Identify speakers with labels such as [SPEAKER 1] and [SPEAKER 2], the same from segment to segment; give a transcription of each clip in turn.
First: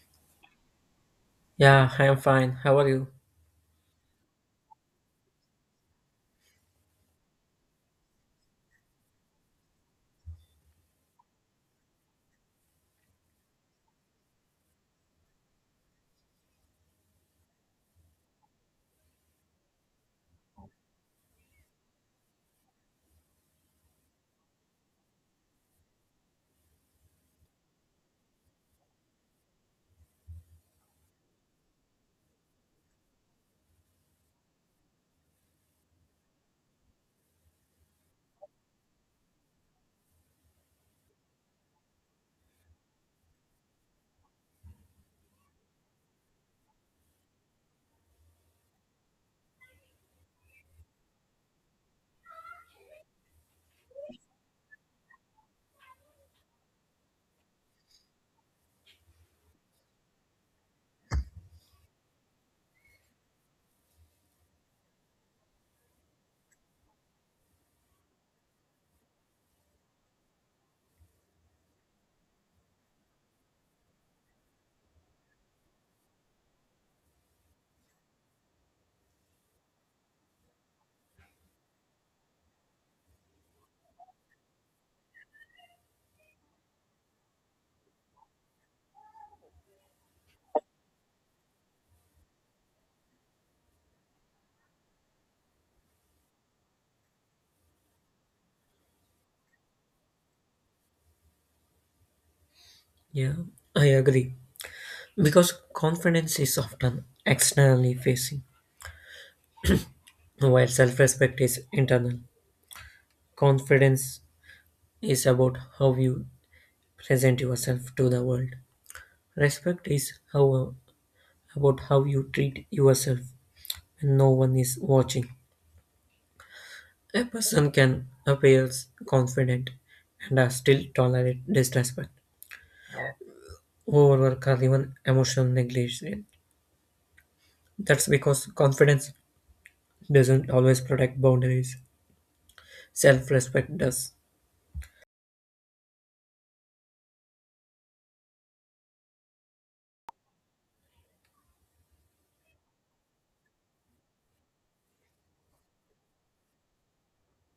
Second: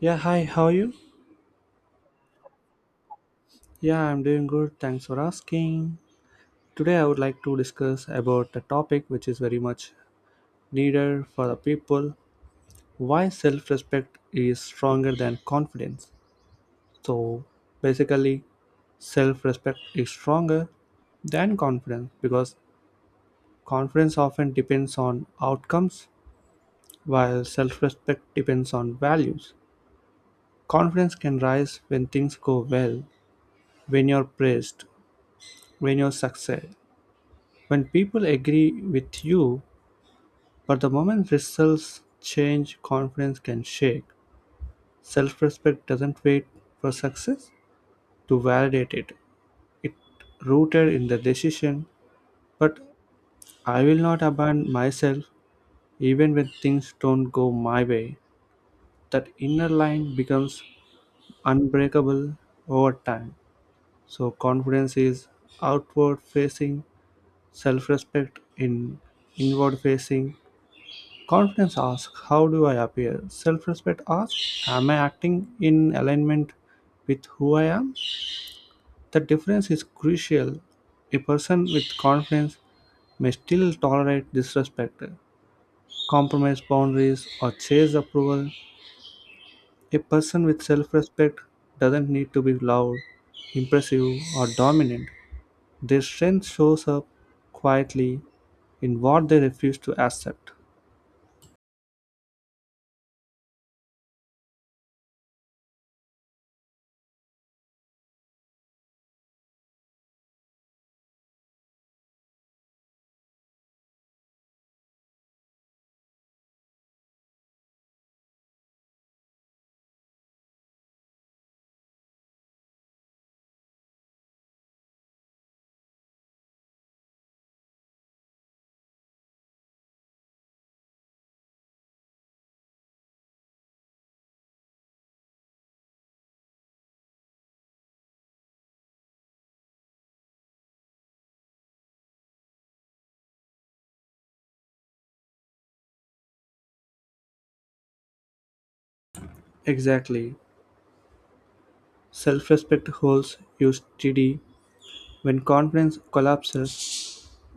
[SPEAKER 1] Yeah, hi, how are you?
[SPEAKER 2] Yeah, I'm fine. How are you?
[SPEAKER 1] Yeah, I'm doing good. Thanks for asking. Today I would like to discuss about a topic which is very much needed for the people, why self-respect is stronger than confidence. So basically, self-respect is stronger than confidence because confidence often depends on outcomes while self-respect depends on values. Confidence can rise when things go well, when you're praised, when you succeed, when people agree with you, but the moment results change, confidence can shake. Self respect doesn't wait for success to validate it. It rooted in the decision, but I will not abandon myself even when things don't go my way. That inner line becomes unbreakable over time. So confidence is outward facing, self respect in inward facing. Confidence asks, how do I appear? Self respect asks, am I acting in alignment with who I am? The difference is crucial. A person with confidence may still tolerate disrespect, compromise boundaries, or chase approval. A person with self respect doesn't need to be loud, impressive, or dominant. Their strength shows up quietly in what they refuse to accept.
[SPEAKER 2] Yeah, I agree. Because confidence is often externally facing, while self respect is internal. Confidence is about how you present yourself to the world. Respect is how about how you treat yourself when no one is watching. A person can appear confident and are still tolerate disrespect, overwork, or even emotional negligence. That's because confidence doesn't always protect boundaries. Self respect does.
[SPEAKER 1] Exactly. Self respect holds you steady. When confidence collapses,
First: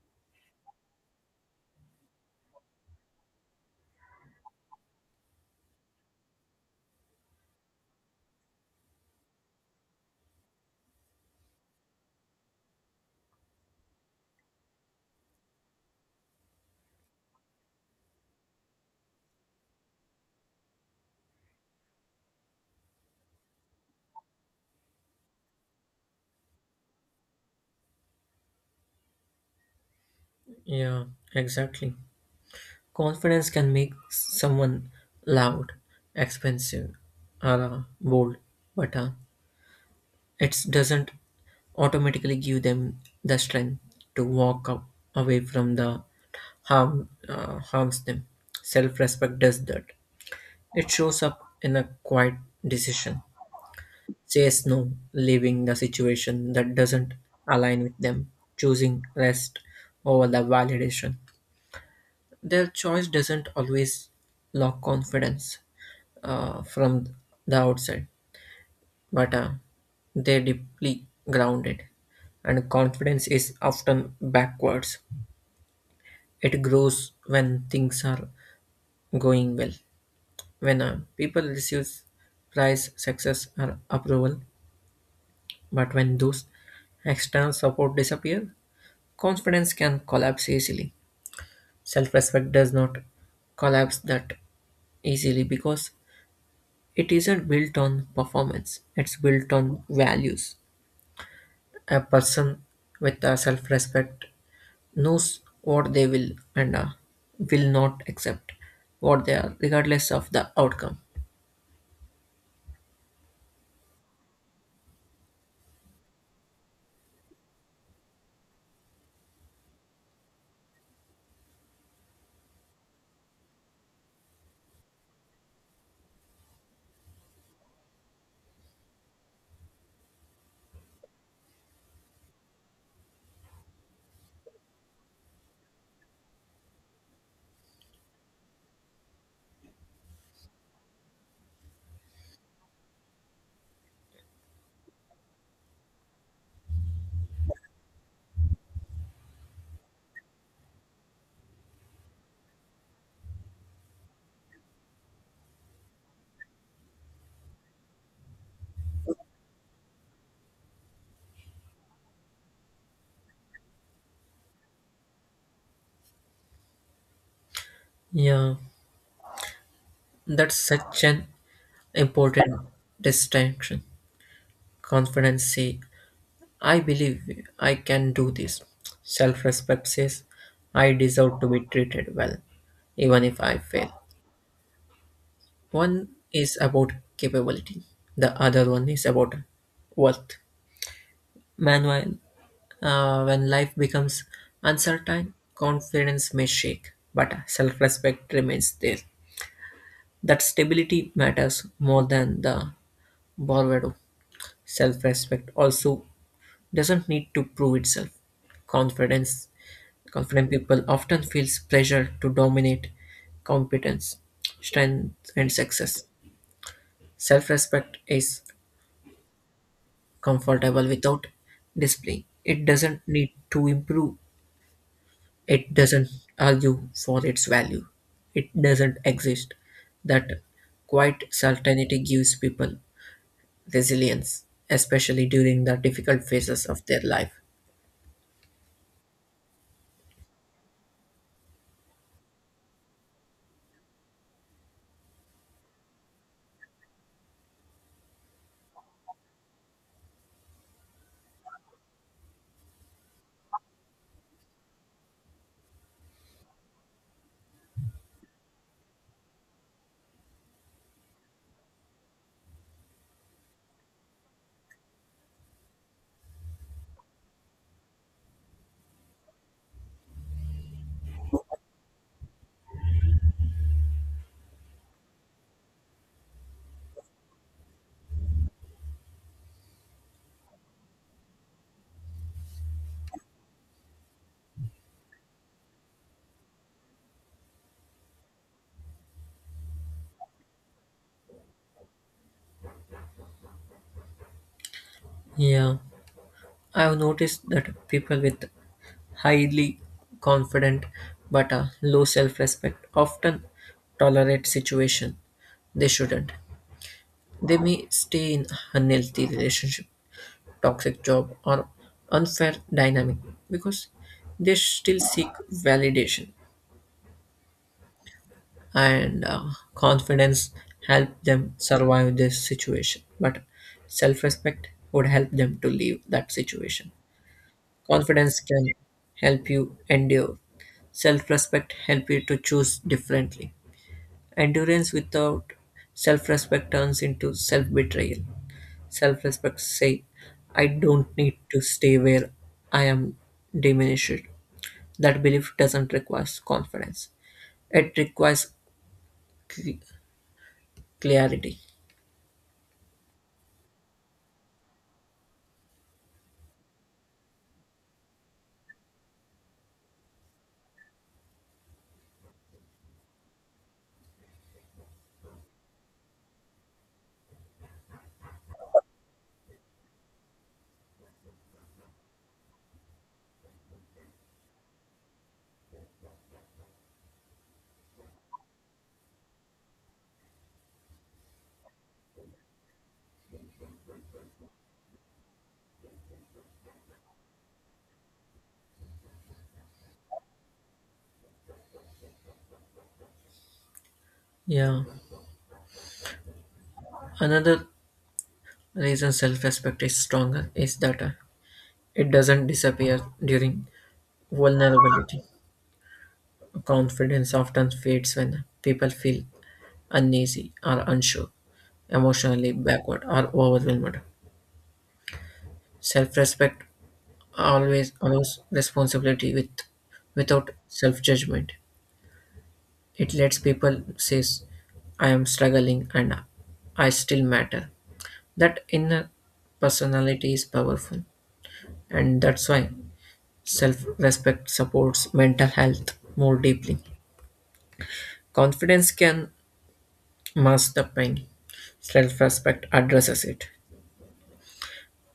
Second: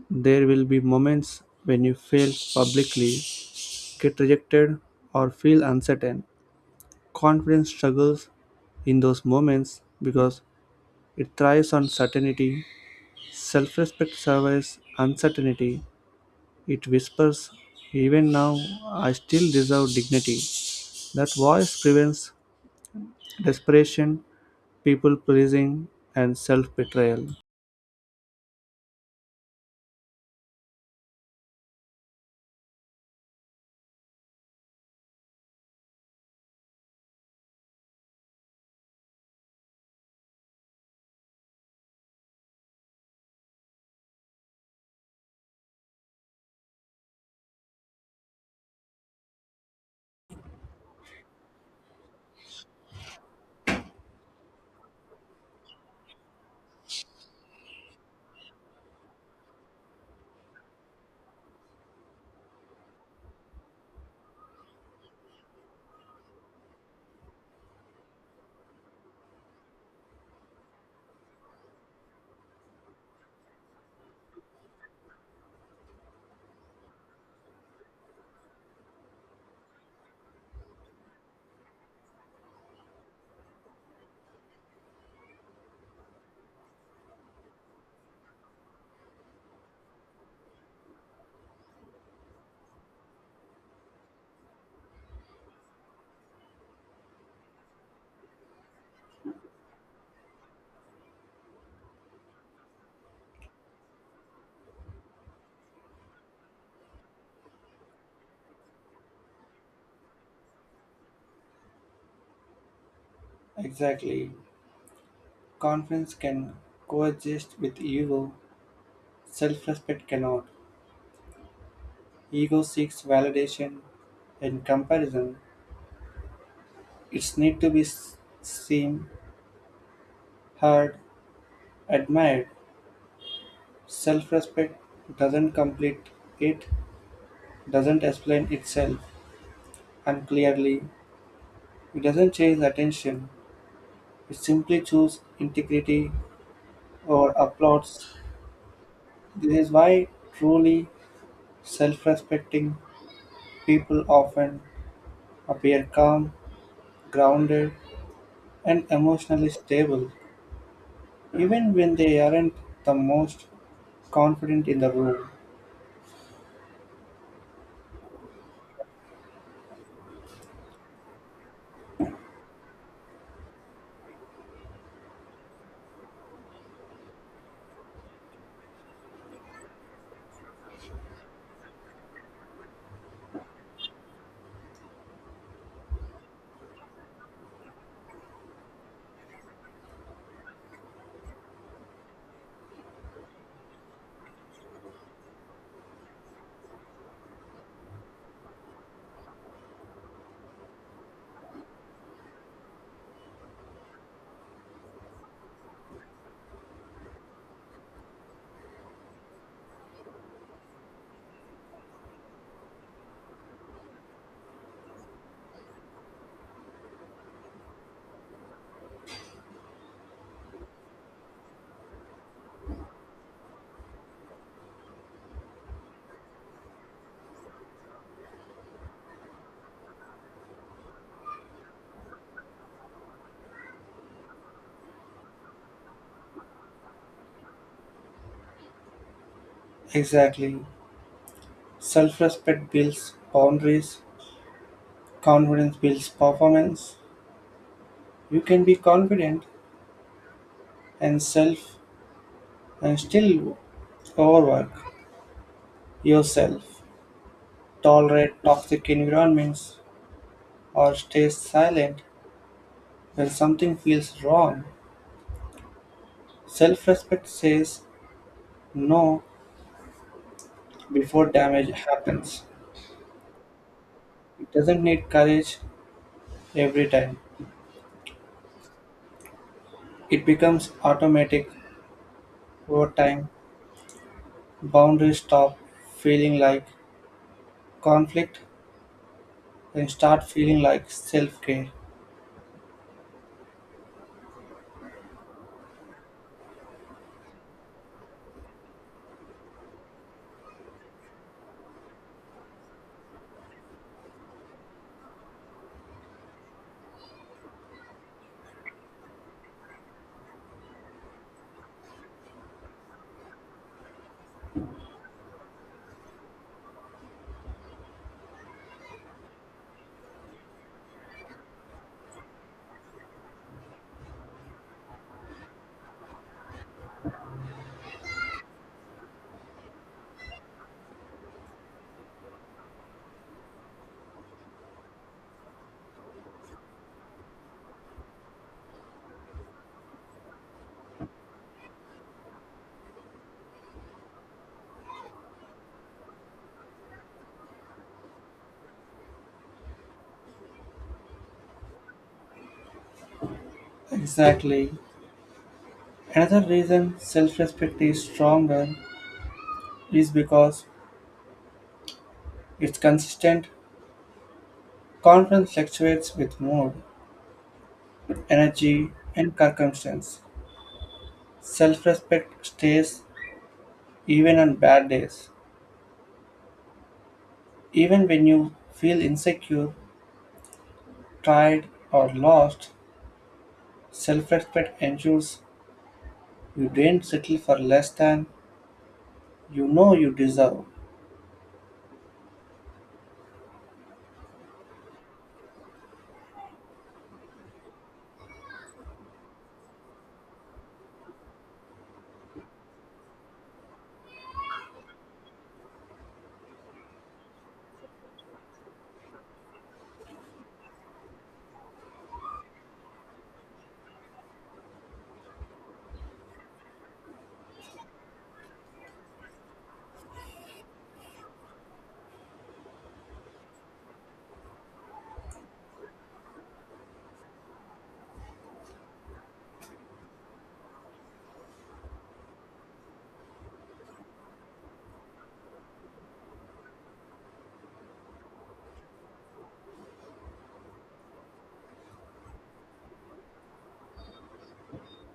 [SPEAKER 1] there will be moments when you fail publicly, get rejected, or feel uncertain. Confidence struggles in those moments because it thrives on certainty. Self respect survives uncertainty. It whispers, even now, I still deserve dignity. That voice prevents desperation, people pleasing, and self betrayal.
[SPEAKER 2] Yeah, exactly. Confidence can make someone loud, expensive, or bold, but it doesn't automatically give them the strength to walk up, away from the harm harms them. Self respect does that. It shows up in a quiet decision, says no, leaving the situation that doesn't align with them, choosing rest over the validation. Their choice doesn't always lack confidence from the outside, but they're deeply grounded. And confidence is often backwards. It grows when things are going well, when people receive prize, success, or approval. But when those external support disappear, confidence can collapse easily. Self respect does not collapse that easily because it isn't built on performance, it's built on values. A person with self respect knows what they will and will not accept what they are, regardless of the outcome.
[SPEAKER 1] Exactly. Confidence can coexist with ego. Self respect cannot. Ego seeks validation and comparison. It's need to be seen, heard, admired. Self respect doesn't complete it, doesn't explain itself unclearly. It doesn't chase attention. It simply chooses integrity or applauds. This is why truly self respecting people often appear calm, grounded, and emotionally stable, even when they aren't the most confident in the room.
[SPEAKER 2] Yeah, that's such an important distinction. Confidence say I believe I can do this. Self respect says I deserve to be treated well, even if I fail. One is about capability, the other one is about worth. Meanwhile, when life becomes uncertain, confidence may shake, but self respect remains there. That stability matters more than the borrowed. Self respect also doesn't need to prove itself confidence. Confident people often feels pressure to dominate competence, strength, and success. Self respect is comfortable without display. It doesn't need to improve, it doesn't argue for its value, it doesn't exist. That quiet certainty gives people resilience, especially during the difficult phases of their life.
[SPEAKER 1] Exactly. Self respect builds boundaries, confidence builds performance. You can be confident and self and still overwork yourself, tolerate toxic environments, or stay silent when something feels wrong. Self respect says no before damage happens. It doesn't need courage every time. It becomes automatic. Over time, boundaries stop feeling like conflict and start feeling like self care.
[SPEAKER 2] Yeah. I've noticed that people with highly confident but low self-respect often tolerate situation they shouldn't. They may stay in unhealthy relationship, toxic job, or unfair dynamic because they still seek validation and confidence help them survive this situation. But self-respect would help them to leave that situation. Confidence can help you endure. Self respect helps you to choose differently. Endurance without self respect turns into self betrayal. Self respect say, I don't need to stay where I am diminished. That belief doesn't require confidence, it requires cl- clarity.
[SPEAKER 1] Exactly. Another reason self respect is stronger is because it's consistent. Confidence fluctuates with mood, energy, and circumstance. Self respect stays even on bad days. Even when you feel insecure, tired, or lost, self respect ensures you don't settle for less than you know you deserve.
[SPEAKER 2] Yeah. Another reason self respect is stronger is that it doesn't disappear during vulnerability. Confidence often fades when people feel uneasy or unsure, emotionally backward or overwhelmed. Self-respect always allows responsibility with without self-judgment. It lets people say, I am struggling and I still matter. That inner personality is powerful and that's why self-respect supports mental health more deeply. Confidence can mask the pain. Self-respect addresses it.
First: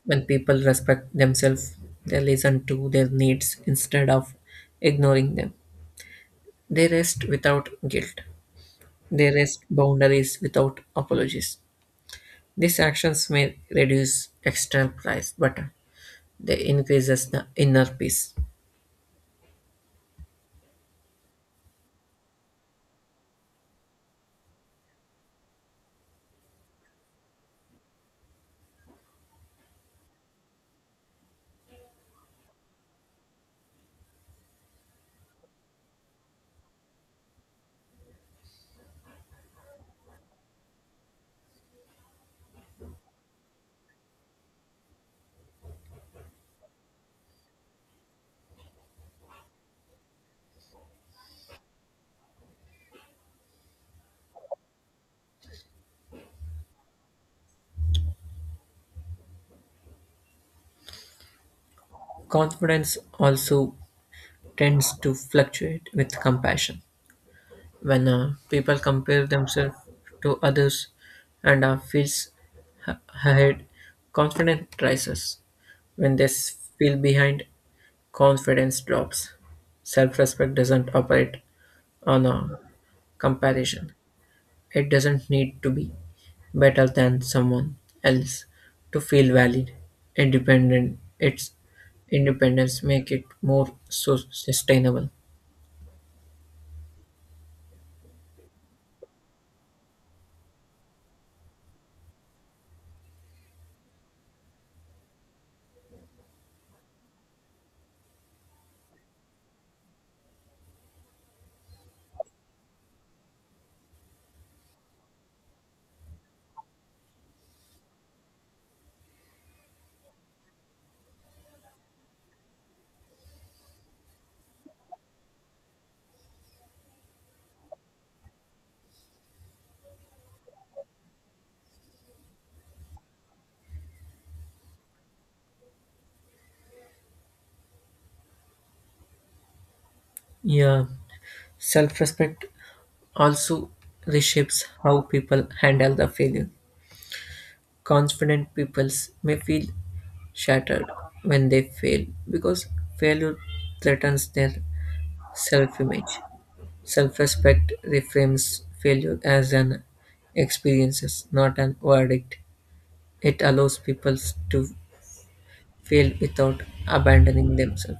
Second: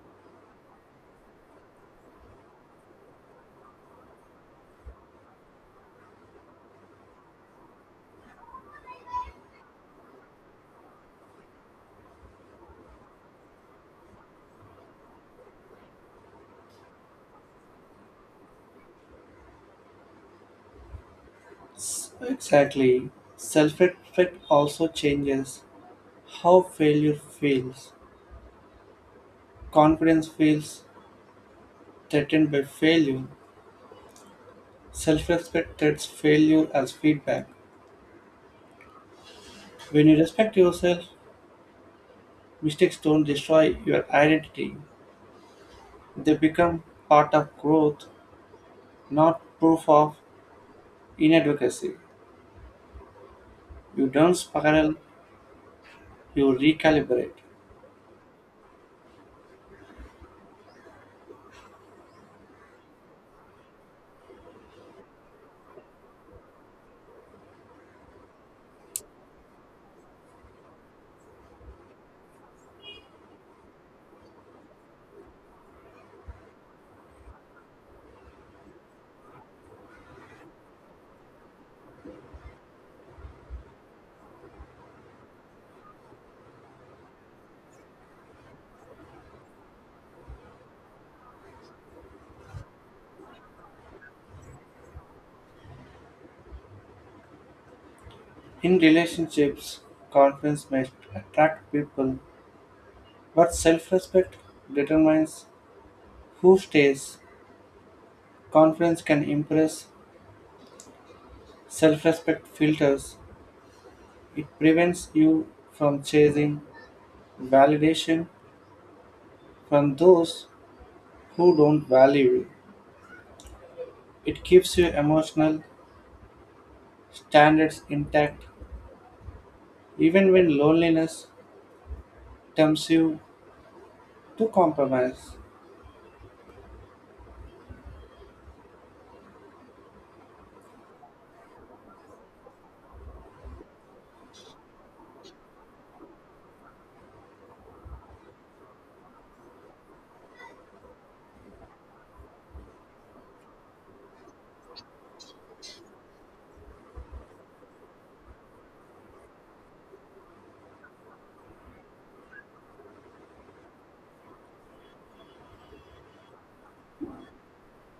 [SPEAKER 2] When people respect themselves, they listen to their needs instead of ignoring them. They rest without guilt. They rest boundaries without apologies. These actions may reduce external price, but they increases the inner peace.
[SPEAKER 1] Exactly. Self respect also changes how failure feels. Confidence feels threatened by failure. Self respect treats failure as feedback. When you respect yourself, mistakes don't destroy your identity, they become part of growth, not proof of inadequacy. You don't spiral, you recalibrate.
[SPEAKER 2] Confidence also tends to fluctuate with compassion. When people compare themselves to others and feels ha- ahead, confidence rises when they feel behind, confidence drops. Self-respect doesn't operate on a comparison. It doesn't need to be better than someone else to feel valid. Independent, its independence make it more so sustainable.
[SPEAKER 1] In relationships, confidence may attract people, but self respect determines who stays. Confidence can impress, self respect filters. It prevents you from chasing validation from those who don't value you. It keeps your emotional standards intact even when loneliness tempts you to compromise.
[SPEAKER 2] Yeah, self-respect also reshapes how people handle the failure. Confident people may feel shattered when they fail because failure threatens their self image. Self respect reframes failure as an experience, not an verdict. It allows people to fail without abandoning themselves.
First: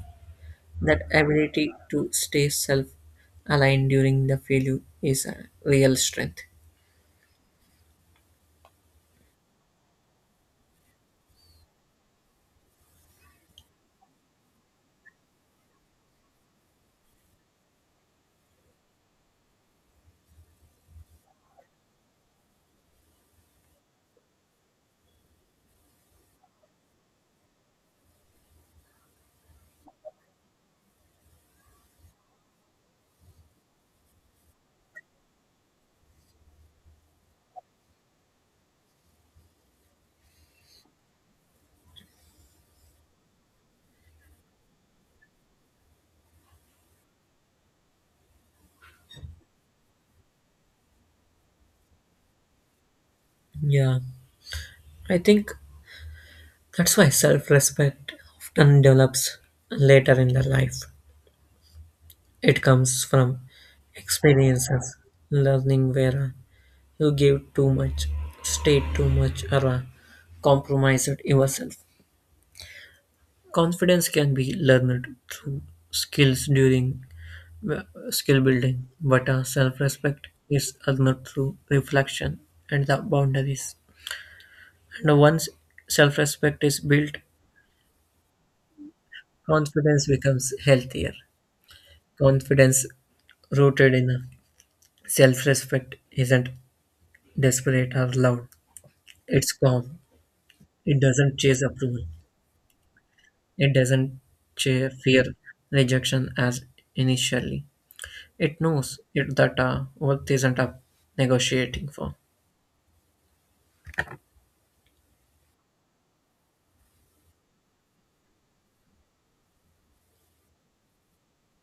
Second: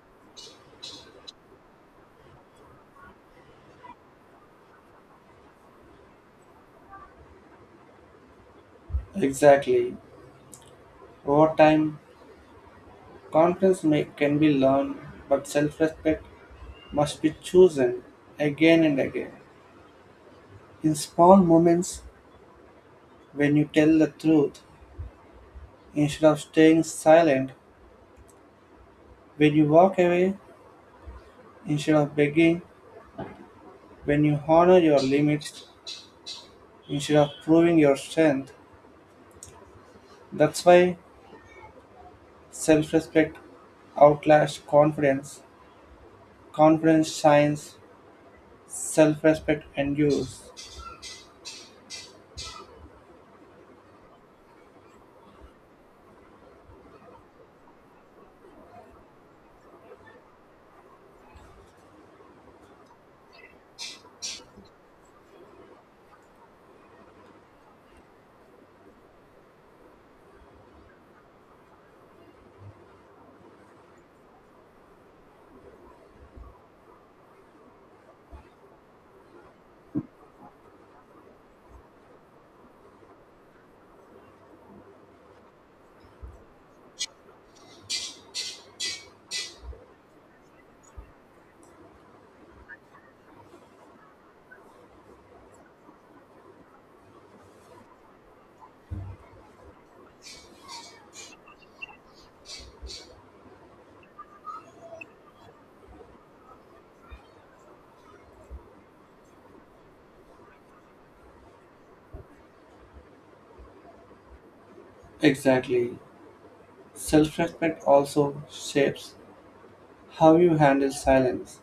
[SPEAKER 2] That ability to stay self aligned during the failure is a real strength.
[SPEAKER 1] Exactly. Over time, confidence may, can be learned, but self respect must be chosen again and again. In small moments, when you tell the truth, instead of staying silent, when you walk away, instead of begging, when you honor your limits, instead of proving your strength. That's why self respect outlasts confidence. Confidence shines, self respect endures.
[SPEAKER 2] Yeah, I think that's why self respect often develops later in the life. It comes from experiences, learning where you give too much, stay too much, or compromise it yourself. Confidence can be learned through skills during uh, skill building, but self respect is earned through reflection and the boundaries. And once self respect is built, confidence becomes healthier. Confidence rooted in self respect, isn't desperate or loud. It's calm. It doesn't chase approval. It doesn't fear rejection as initially. It knows it that worth isn't up negotiating for.
[SPEAKER 1] Exactly. Self respect also shapes how you handle silence.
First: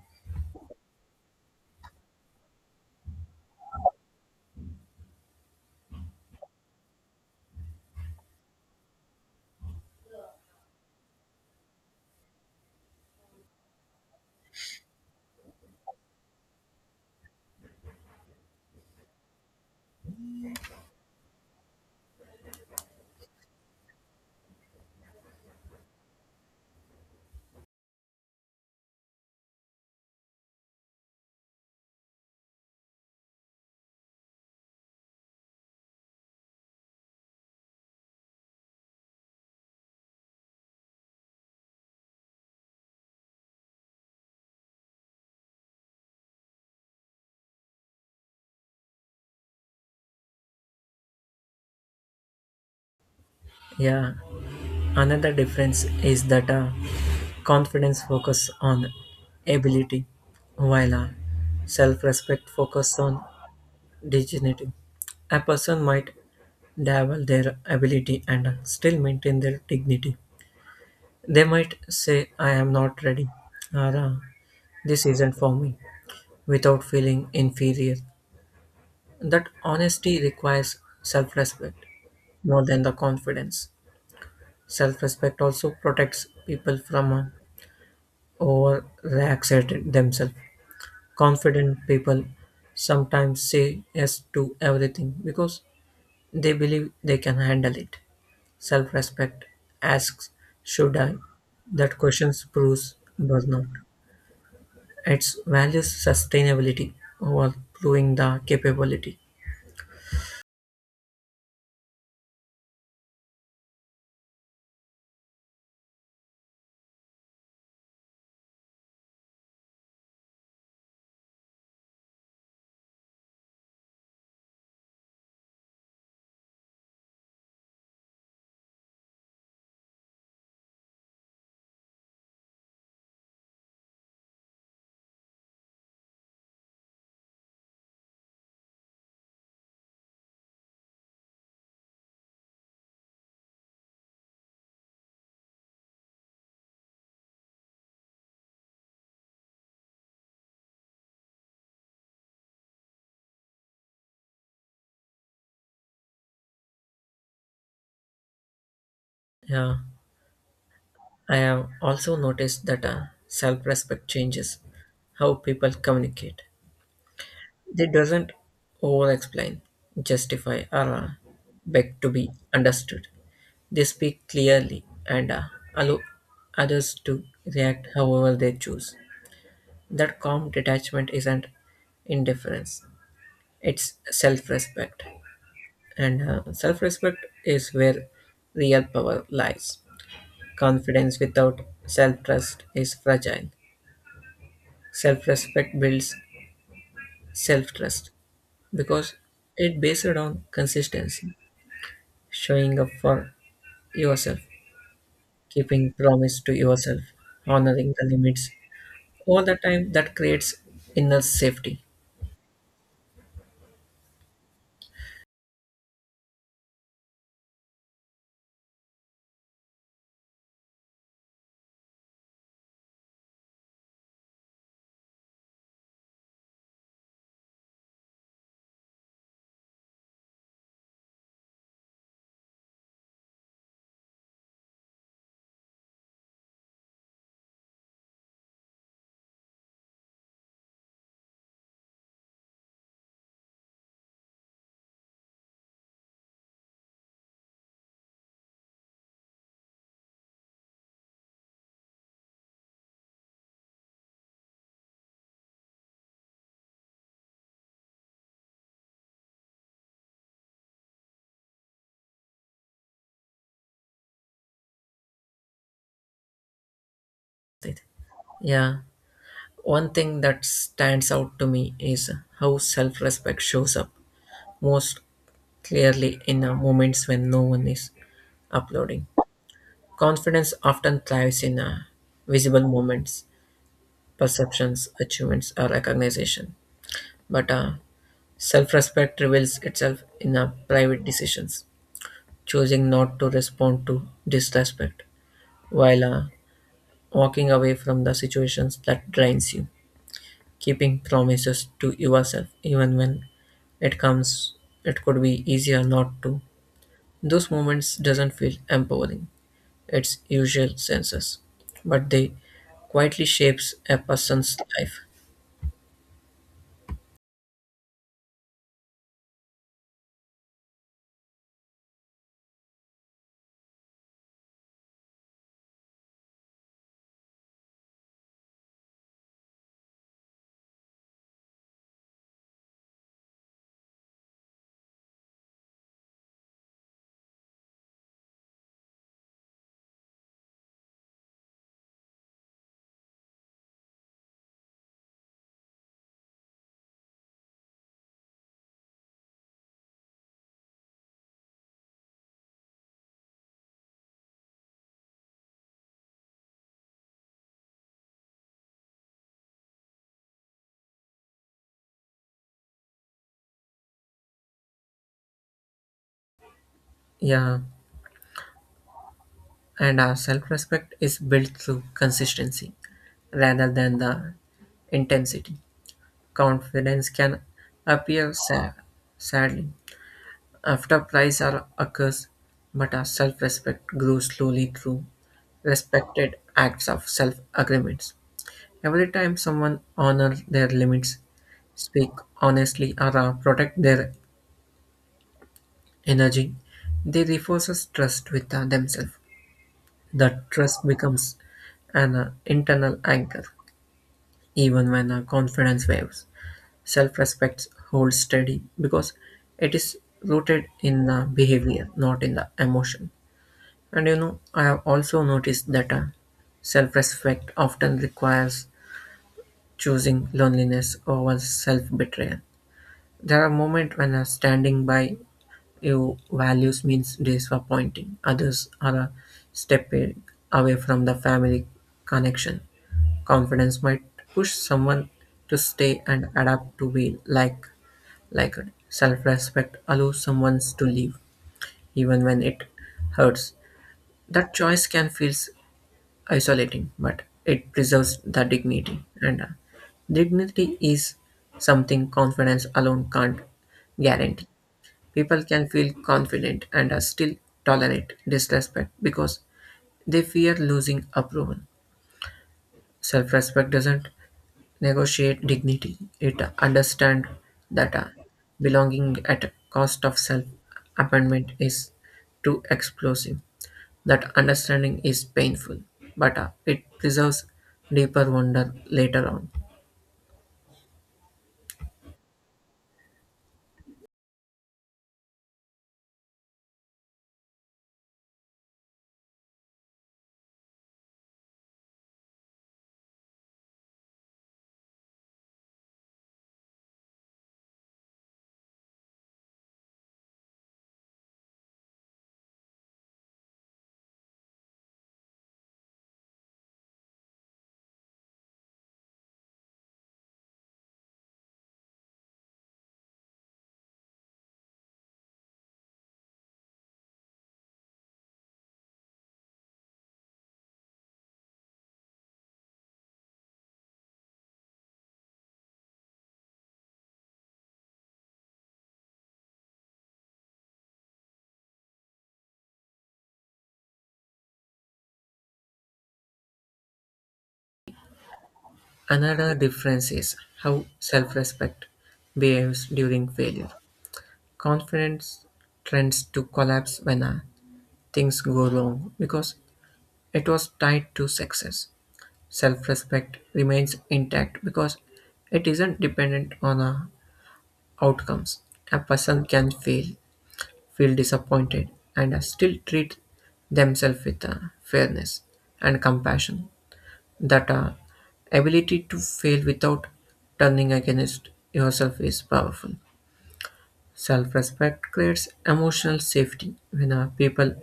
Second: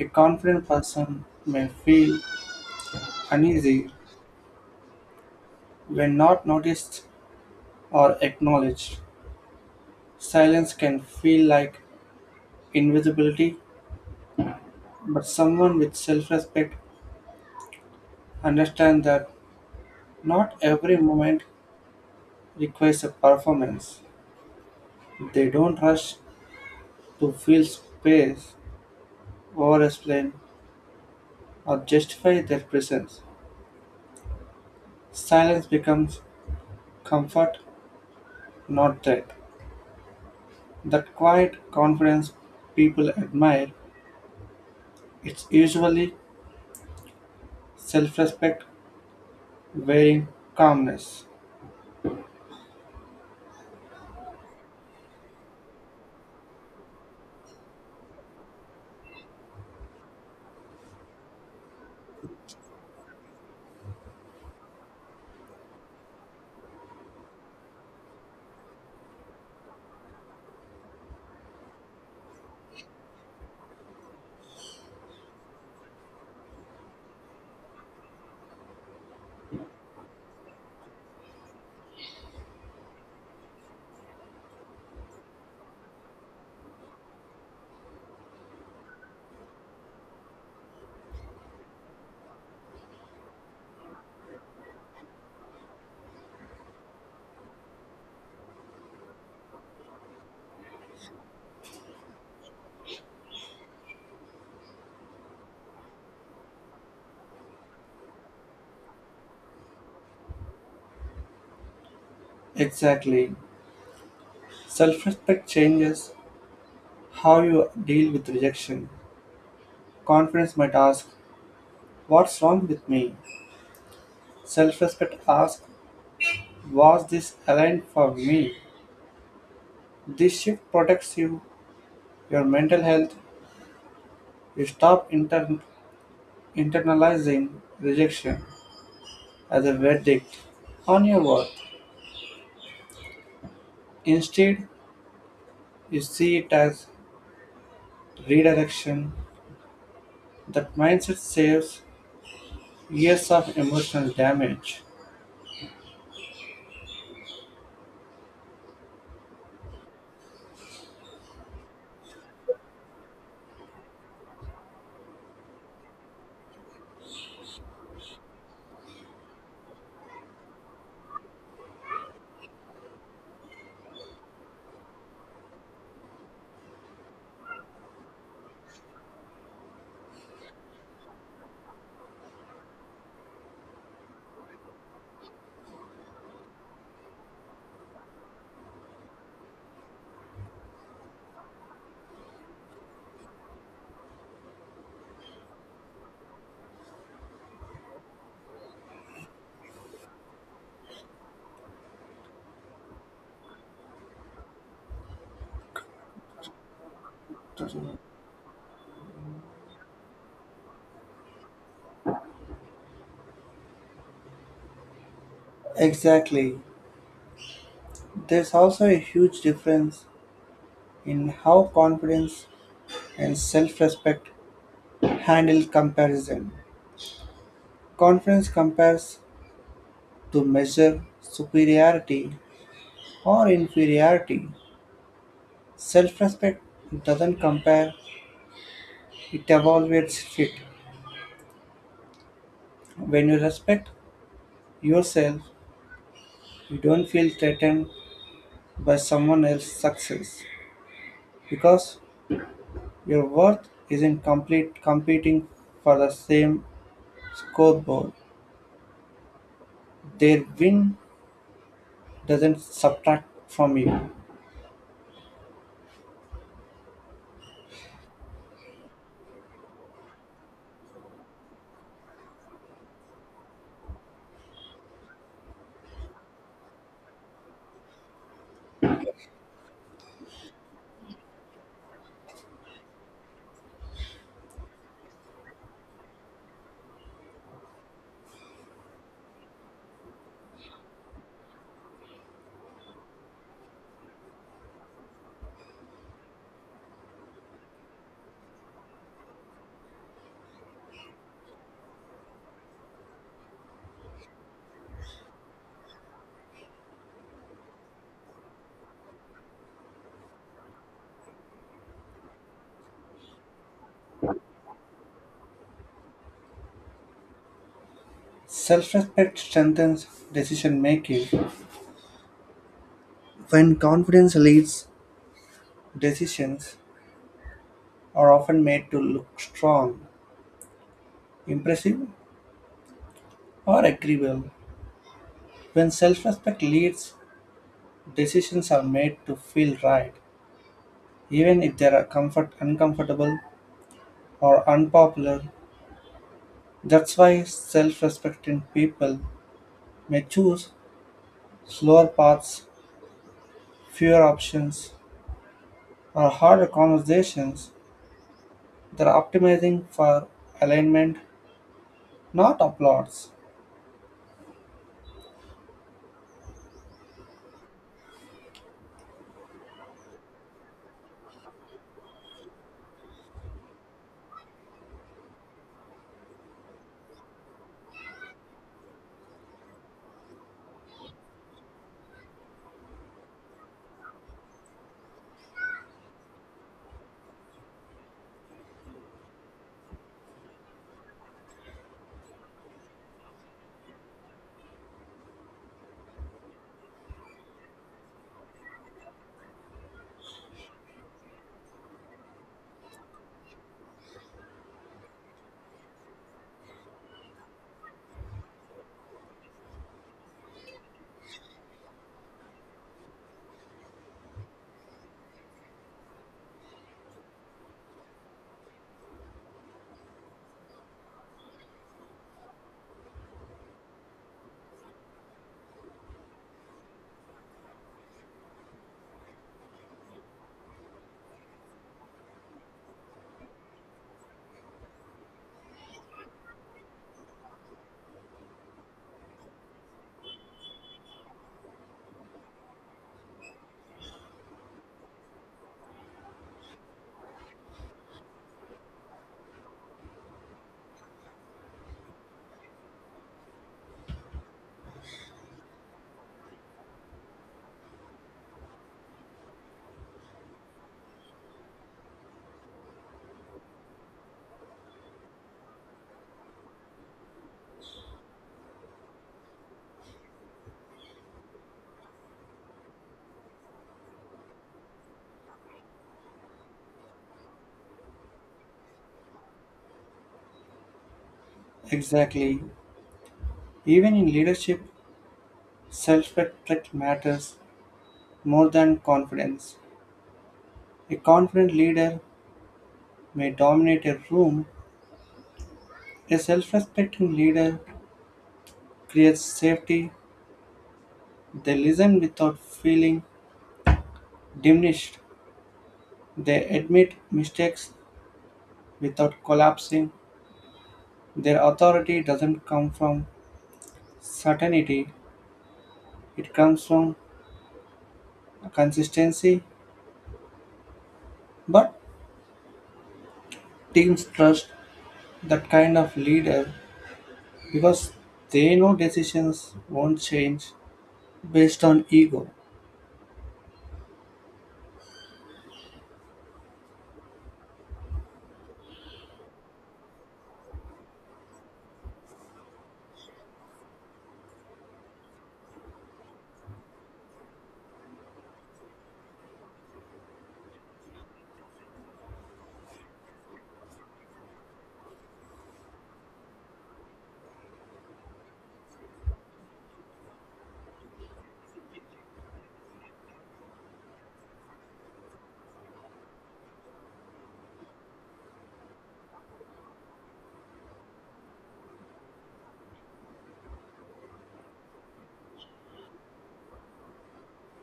[SPEAKER 1] A confident person may feel uneasy when not noticed or acknowledged. Silence can feel like invisibility, but someone with self respect understands that not every moment requires a performance. They don't rush to fill space, over explain, or justify their presence. Silence becomes comfort, not threat. That quiet confidence people admire, it's usually self respect wearing calmness.
[SPEAKER 2] Yeah, another difference is that confidence focus on ability, while self-respect focus on dignity. A person might double their ability and still maintain their dignity. They might say, I am not ready, or "Ah, this isn't for me," without feeling inferior. That honesty requires self respect more than the confidence. Self respect also protects people from overreacting themselves. Confident people sometimes say yes to everything because they believe they can handle it. Self respect asks, should I? That question proves does not. It values sustainability over proving the capability.
[SPEAKER 1] Exactly. Self respect changes how you deal with rejection. Confidence might ask, what's wrong with me? Self respect asks, was this aligned for me? This shift protects you, your mental health. You stop internalizing rejection as a verdict on your worth. Instead, you see it as redirection. That mindset saves years of emotional damage.
[SPEAKER 2] Yeah, I have also noticed that self respect changes how people communicate. They doesn't over explain, justify, or beg to be understood. They speak clearly and allow others to react however they choose. That calm detachment isn't indifference, it's self respect. And self respect is where real power lies. Confidence without self trust is fragile. Self respect builds self trust because it based on consistency, showing up for yourself, keeping promise to yourself, honoring the limits. All the time that creates inner safety.
[SPEAKER 1] Exactly. There's also a huge difference in how confidence and self respect handle comparison. Confidence compares to measure superiority or inferiority. Self respect doesn't compare, it evaluates it. When you respect yourself, you don't feel threatened by someone else's success because your worth isn't complete competing for the same scoreboard. Their win doesn't subtract from you.
[SPEAKER 2] Yeah. One thing that stands out to me is how self respect shows up most clearly in moments when no one is uploading. Confidence often thrives in visible moments, perceptions, achievements, or recognition. But self respect reveals itself in private decisions, choosing not to respond to disrespect while walking away from the situations that drains you, keeping promises to yourself even when it comes it could be easier not to. Those moments doesn't feel empowering its usual senses, but they quietly shapes a person's life.
[SPEAKER 1] Self respect strengthens decision making. When confidence leads, decisions are often made to look strong, impressive, or agreeable. When self respect leads, decisions are made to feel right, even if they are comfort, uncomfortable or unpopular. That's why self respecting people may choose slower paths, fewer options, or harder conversations. They're optimizing for alignment, not applause.
[SPEAKER 2] Yeah, and our self-respect is built through consistency rather than the intensity. Confidence can appear sad, sadly after price are occurs, but our self-respect grows slowly through respected acts of self-agreements. Every time someone honors their limits, speak honestly, or protect their energy, they reinforces trust with themselves. That trust becomes an internal anchor, even when confidence waves. Self-respect holds steady because it is rooted in the behavior, not in the emotion. And you know, I have also noticed that self-respect often requires choosing loneliness over self-betrayal. There are moments when a standing by your values means disappointing others or a step away from the family connection. Confidence might push someone to stay and adapt to be like it. Self-respect allows someone to leave, even when it hurts. That choice can feel isolating, but it preserves the dignity. And dignity is something confidence alone can't guarantee. People can feel confident and are still tolerate disrespect because they fear losing approval. Self respect doesn't negotiate dignity, it understands that belonging at cost of self abandonment is too explosive. That understanding is painful, but it preserves deeper wonder later on.
[SPEAKER 1] Exactly. Even in leadership, self-respect matters more than confidence. A confident leader may dominate a room. A self-respecting leader creates safety. They listen without feeling diminished. They admit mistakes without collapsing. Their authority doesn't come from certainty. It comes from consistency. But teams trust that kind of leader because they know decisions won't change based on ego.
[SPEAKER 2] Another difference is how self respect behaves during failure. Confidence tends to collapse when things go wrong because it was tied to success. Self respect remains intact because it isn't dependent on outcomes. A person can fail, feel disappointed, and still treat themselves with fairness and compassion. That ability to fail without turning against yourself is powerful. Self respect creates emotional safety when people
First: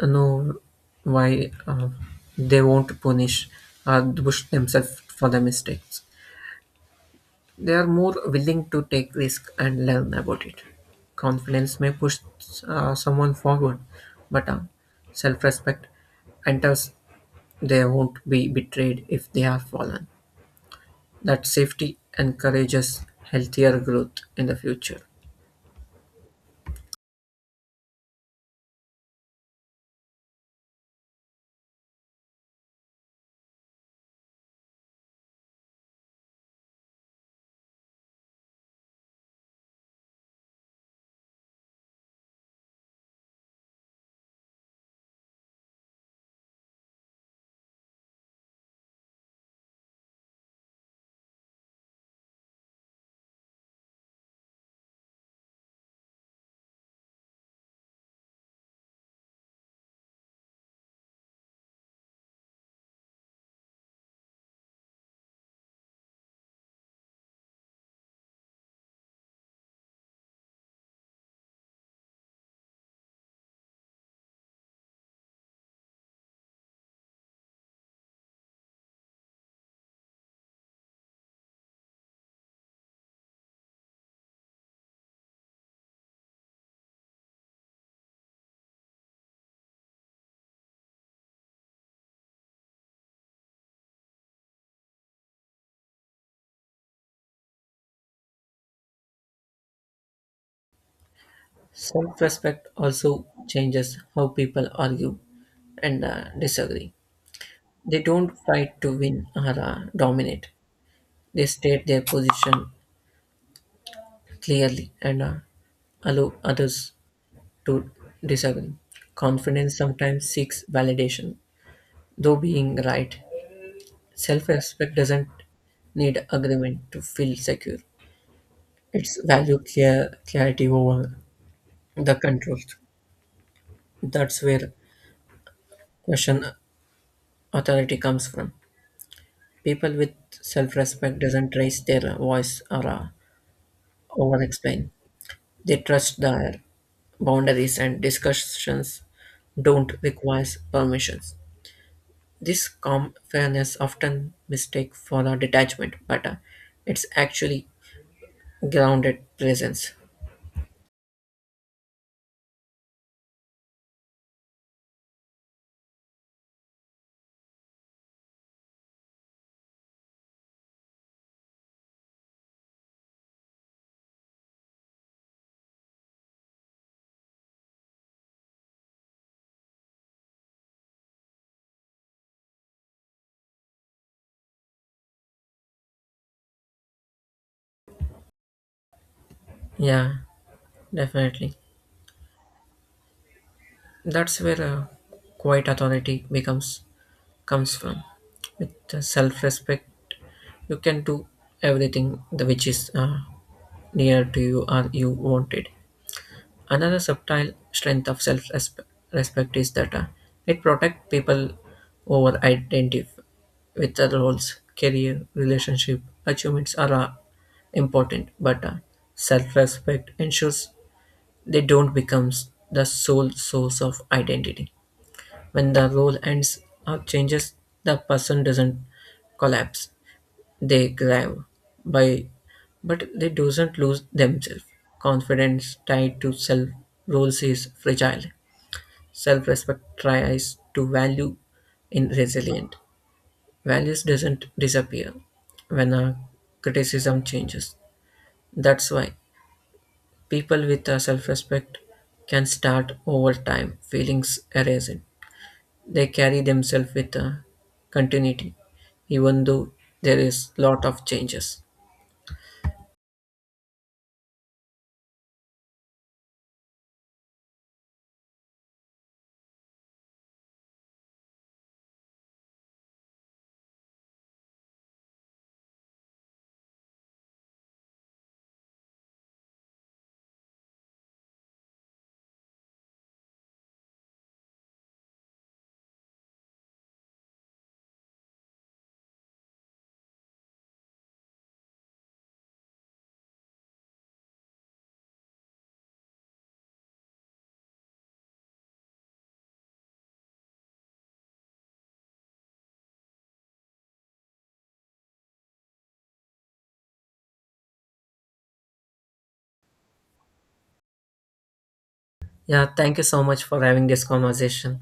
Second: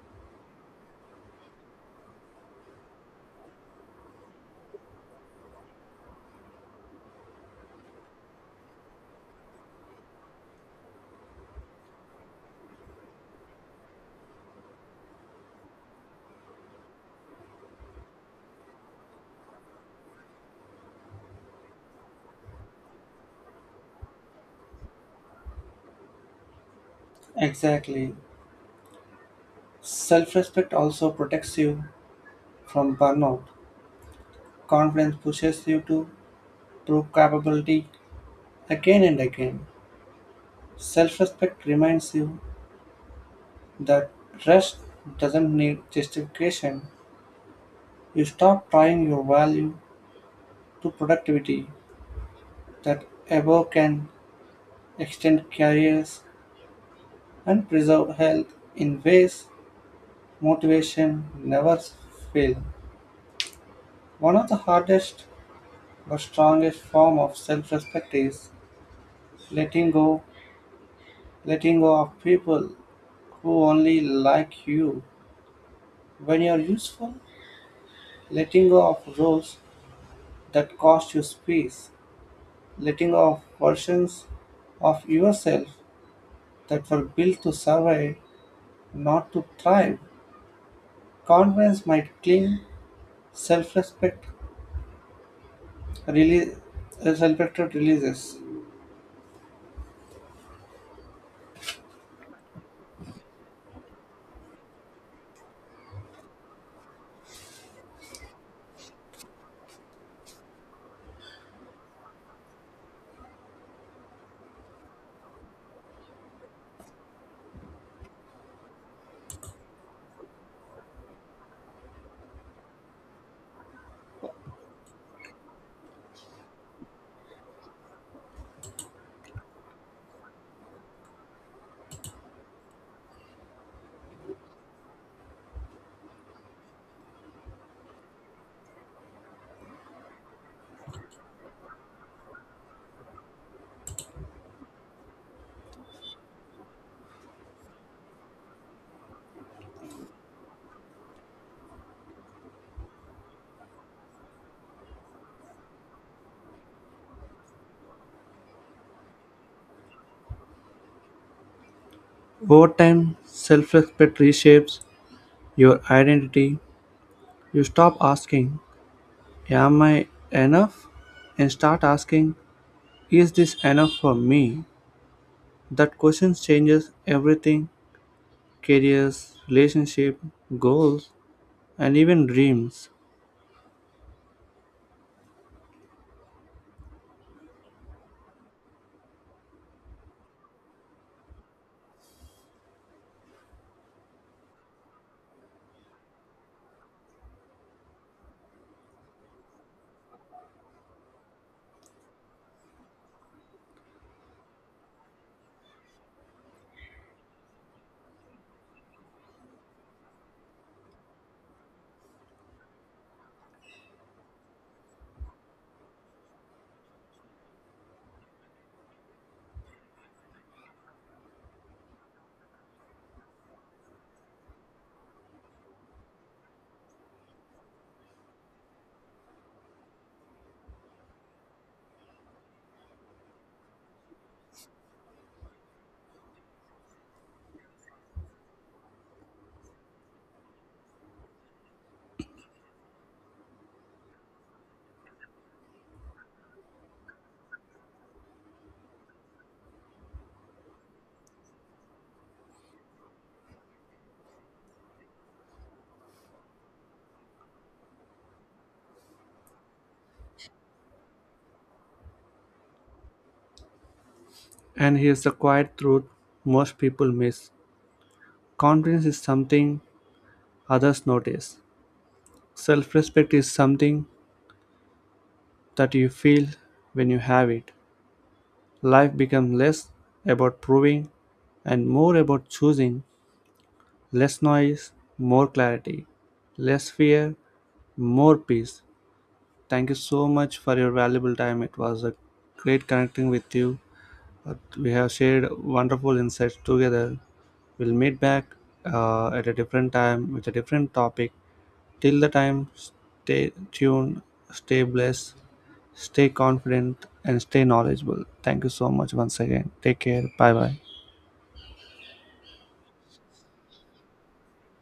[SPEAKER 2] know why they won't punish Bush themselves for the mistakes. They are more willing to take risk and learn about it. Confidence may push someone forward, but self-respect enters. They won't be betrayed if they are fallen. That safety encourages healthier growth in the future.
[SPEAKER 1] Exactly. Self respect also protects you from burnout. Confidence pushes you to prove capability again and again. Self respect reminds you that rest doesn't need justification. You stop tying your value to productivity, that above can extend careers and preserve health in ways motivation never fail. One of the hardest but strongest form of self-respect is letting go, letting go of people who only like you when you're useful, letting go of roles that cost you space, letting go of versions of yourself that were built to survive, not to thrive. Confidence might cling, self-respect release, self-respect releases.
[SPEAKER 2] Self-respect also changes how people argue and disagree. They don't fight to win or dominate. They state their position clearly and allow others to disagree. Confidence sometimes seeks validation, though being right. Self respect doesn't need agreement to feel secure. It's value clarity over the control. That's where question authority comes from. People with self-respect doesn't raise their voice or over-explain. They trust their boundaries and discussions don't require permissions. This calm fairness often mistake for a detachment, but it's actually grounded presence.
[SPEAKER 1] Over time, self-respect reshapes your identity. You stop asking am I enough and start asking is this enough for me? That question changes everything, careers, relationship, goals, and even dreams.
[SPEAKER 2] Yeah, definitely. That's where quiet authority becomes comes from. With self-respect, you can do everything the which is near to you or you wanted. Another subtle strength of self respect is that it protects people over identity with their roles, career, relationship, achievements are important, but self respect ensures they don't become the sole source of identity. When the role ends or changes, the person doesn't collapse. They climb by but they doesn't lose themselves. Confidence tied to self roles is fragile. Self-respect tries to value in resilient. Values doesn't disappear when a criticism changes. That's why people with a self-respect can start over time feelings erasing. They carry themselves with a continuity, even though there is lot of changes.
[SPEAKER 1] And here's the quiet truth most people miss, confidence is something others notice, self respect is something that you feel when you have it. Life becomes less about proving and more about choosing, less noise, more clarity, less fear, more peace. Thank you so much for your valuable time. It was a great connecting with you. We have shared wonderful insights together. We'll meet back at a different time with a different topic. Till the time, stay tuned, stay blessed, stay confident, and stay knowledgeable. Thank you so much once again. Take care. Bye bye.
[SPEAKER 2] Yeah, thank you so much for having this conversation.